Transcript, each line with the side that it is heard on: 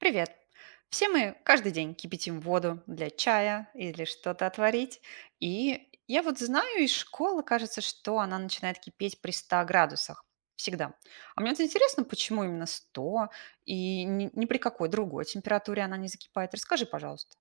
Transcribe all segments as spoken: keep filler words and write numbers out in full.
right: Привет! Все мы каждый день кипятим воду для чая или что-то отварить. И я вот знаю из школы, кажется, что она начинает кипеть при ста градусах. Всегда. А мне вот интересно, почему именно сто и ни, ни при какой другой температуре она не закипает. Расскажи, пожалуйста.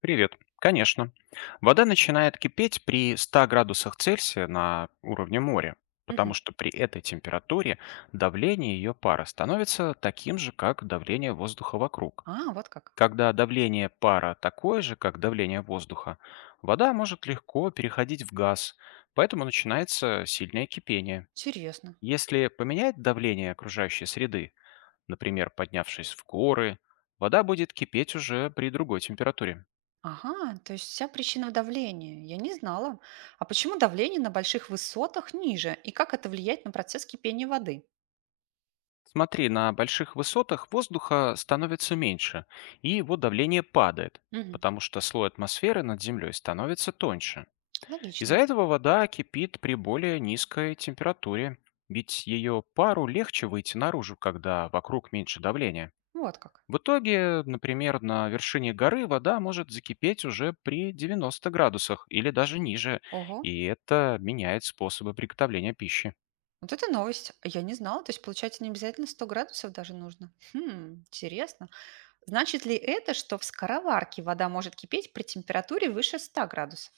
left: Привет. Конечно. Вода начинает кипеть при ста градусах Цельсия на уровне моря, потому
right: Мгм.
left: что при этой температуре давление ее пара становится таким же, как давление воздуха вокруг.
right: А, вот как.
left: Когда давление пара такое же, как давление воздуха, вода может легко переходить в газ, поэтому начинается сильное кипение.
right: Интересно.
left: Если поменять давление окружающей среды, например, поднявшись в горы, вода будет кипеть уже при другой температуре.
right: Ага, то есть вся причина в давлении. Я не знала. А почему давление на больших высотах ниже? И как это влияет на процесс кипения воды?
left: Смотри, на больших высотах воздуха становится меньше, и его давление падает,
right: Мгм.
left: потому что слой атмосферы над землей становится тоньше. Из-за
right: Логично.
left: этого вода кипит при более низкой температуре, ведь ее пару легче выйти наружу, когда вокруг меньше давления.
right: Вот как.
left: В итоге, например, на вершине горы вода может закипеть уже при девяноста градусах или даже ниже,
right: Ого.
left: и это меняет способы приготовления пищи.
right: Вот это новость. Я не знала. То есть, получается, не обязательно сто градусов даже нужно. Хм, интересно. Значит ли это, что в скороварке вода может кипеть при температуре выше ста градусов?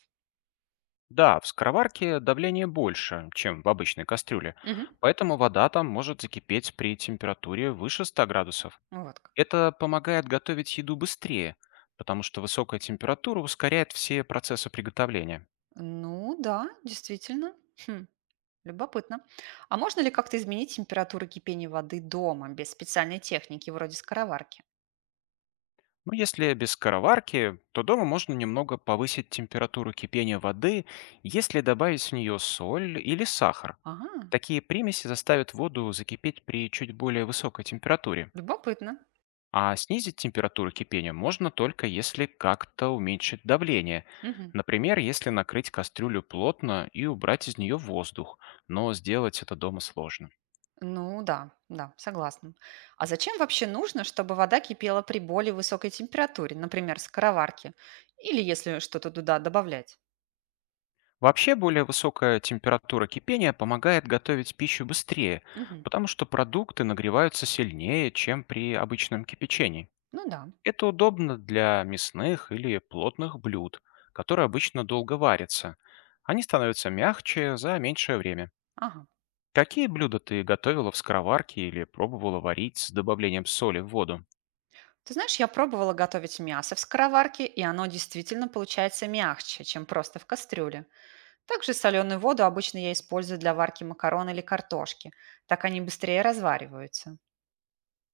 left: Да, в скороварке давление больше, чем в обычной кастрюле,
right: Мгм.
left: поэтому вода там может закипеть при температуре выше ста градусов.
right: Вот как.
left: Это помогает готовить еду быстрее, потому что высокая температура ускоряет все процессы приготовления.
right: Ну да, действительно. Хм, любопытно. А можно ли как-то изменить температуру кипения воды дома без специальной техники вроде скороварки?
left: Но если без скороварки, то дома можно немного повысить температуру кипения воды, если добавить в нее соль или сахар.
right: Ага,
left: Такие примеси заставят воду закипеть при чуть более высокой температуре.
right: любопытно.
left: А снизить температуру кипения можно только если как-то уменьшить давление.
right: Мгм.
left: Например, если накрыть кастрюлю плотно и убрать из нее воздух, но сделать это дома сложно.
right: Ну да, да, согласна. А зачем вообще нужно, чтобы вода кипела при более высокой температуре, например, скороварке, или если что-то туда добавлять?
left: Вообще, более высокая температура кипения помогает готовить пищу быстрее,
right: Мгм.
left: потому что продукты нагреваются сильнее, чем при обычном кипячении.
right: Ну да,
left: Это удобно для мясных или плотных блюд, которые обычно долго варятся. Они становятся мягче за меньшее время.
right: ага.
left: Какие блюда ты готовила в скороварке или пробовала варить с добавлением соли в воду?
right: Ты знаешь, я пробовала готовить мясо в скороварке, и оно действительно получается мягче, чем просто в кастрюле. Также соленую воду обычно я использую для варки макарон или картошки. Так они быстрее развариваются.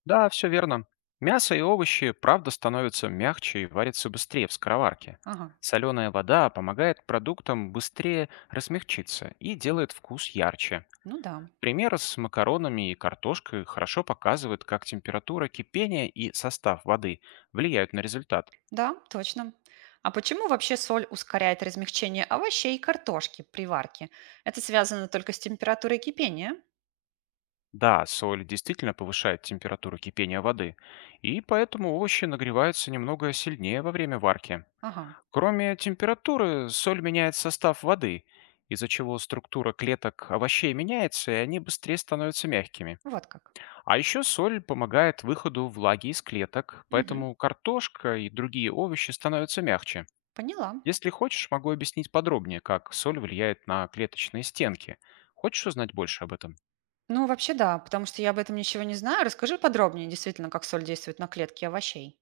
left: Да, все верно. Мясо и овощи, правда, становятся мягче и варятся быстрее в скороварке.
right: Ага,
left: Соленая вода помогает продуктам быстрее размягчиться и делает вкус ярче.
right: ну да.
left: Пример с макаронами и картошкой хорошо показывает, как температура кипения и состав воды влияют на результат.
right: Да, точно. А почему вообще соль ускоряет размягчение овощей и картошки при варке? Это связано только с температурой кипения?
left: Да, соль действительно повышает температуру кипения воды, и поэтому овощи нагреваются немного сильнее во время варки.
right: Ага,
left: Кроме температуры, соль меняет состав воды, из-за чего структура клеток овощей меняется, и они быстрее становятся мягкими.
right: вот как.
left: А еще соль помогает выходу влаги из клеток,
right: Мгм,
left: поэтому картошка и другие овощи становятся мягче.
right: поняла.
left: Если хочешь, могу объяснить подробнее, как соль влияет на клеточные стенки. Хочешь узнать больше об этом?
right: Ну, вообще да, потому что я об этом ничего не знаю. Расскажи подробнее, действительно, как соль действует на клетки овощей.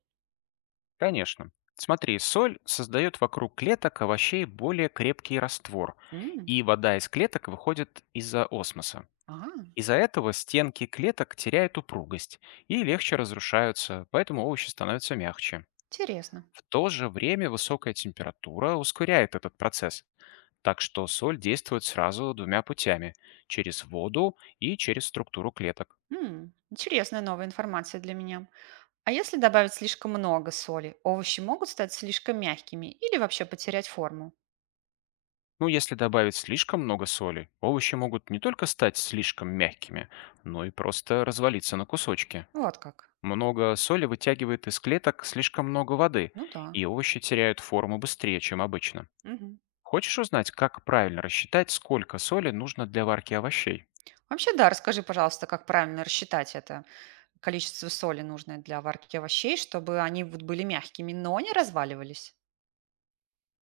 left: Конечно. Смотри, соль создает вокруг клеток овощей более крепкий раствор,
right: М,
left: и вода из клеток выходит из-за осмоса.
right: ага,
left: Из-за этого стенки клеток теряют упругость и легче разрушаются, поэтому овощи становятся мягче.
right: интересно.
left: В то же время высокая температура ускоряет этот процесс, так что соль действует сразу двумя путями – через воду и через структуру клеток.
right: М, интересная новая информация для меня. А если добавить слишком много соли, овощи могут стать слишком мягкими или вообще потерять форму?
left: Ну, если добавить слишком много соли, овощи могут не только стать слишком мягкими, но и просто развалиться на кусочки.
right: Вот как.
left: Много соли вытягивает из клеток слишком много воды,
right: Ну да.
left: и овощи теряют форму быстрее, чем обычно.
right: Мгм.
left: Хочешь узнать, как правильно рассчитать, сколько соли нужно для варки овощей?
right: Вообще, да, расскажи, пожалуйста, как правильно рассчитать это количество соли, нужное для варки овощей, чтобы они вот были мягкими, но не разваливались.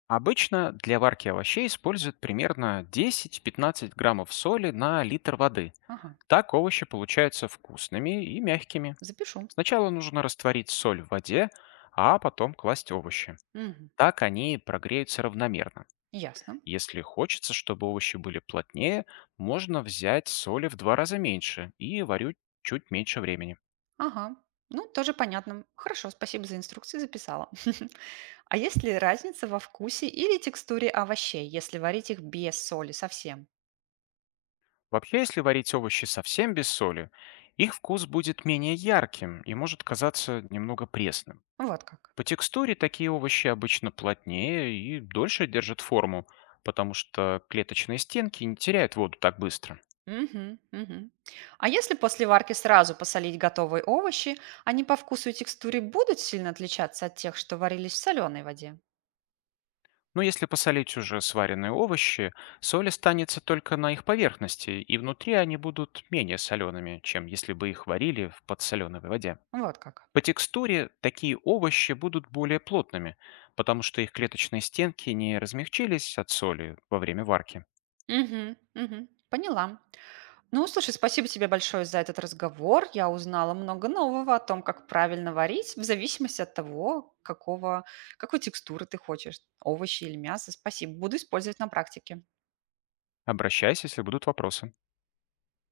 left: Обычно для варки овощей используют примерно десяти пятнадцати граммов соли на литр воды.
right: Ага,
left: Так овощи получаются вкусными и мягкими.
right: запишу.
left: Сначала нужно растворить соль в воде, а потом класть овощи.
right: Мгм.
left: Так они прогреются равномерно.
right: Ясно.
left: Если хочется, чтобы овощи были плотнее, можно взять соли в два раза меньше и варить чуть меньше времени.
right: Ага. Ну, тоже понятно. Хорошо, спасибо за инструкции, записала. А есть ли разница во вкусе или текстуре овощей, если варить их без соли совсем?
left: Вообще, если варить овощи совсем без соли, их вкус будет менее ярким и может казаться немного пресным.
right: Вот как.
left: По текстуре такие овощи обычно плотнее и дольше держат форму, потому что клеточные стенки не теряют воду так быстро.
right: Мгм, мгм. А если после варки сразу посолить готовые овощи, они по вкусу и текстуре будут сильно отличаться от тех, что варились в соленой воде?
left: Но если посолить уже сваренные овощи, соль останется только на их поверхности, и внутри они будут менее солеными, чем если бы их варили в подсоленой воде.
right: Вот как.
left: По текстуре такие овощи будут более плотными, потому что их клеточные стенки не размягчились от соли во время варки.
right: Мгм, мгм. Поняла. Ну, слушай, спасибо тебе большое за этот разговор. Я узнала много нового о том, как правильно варить, в зависимости от того, какого, какой текстуры ты хочешь, овощи или мясо. Спасибо. Буду использовать на практике.
left: Обращайся, если будут вопросы.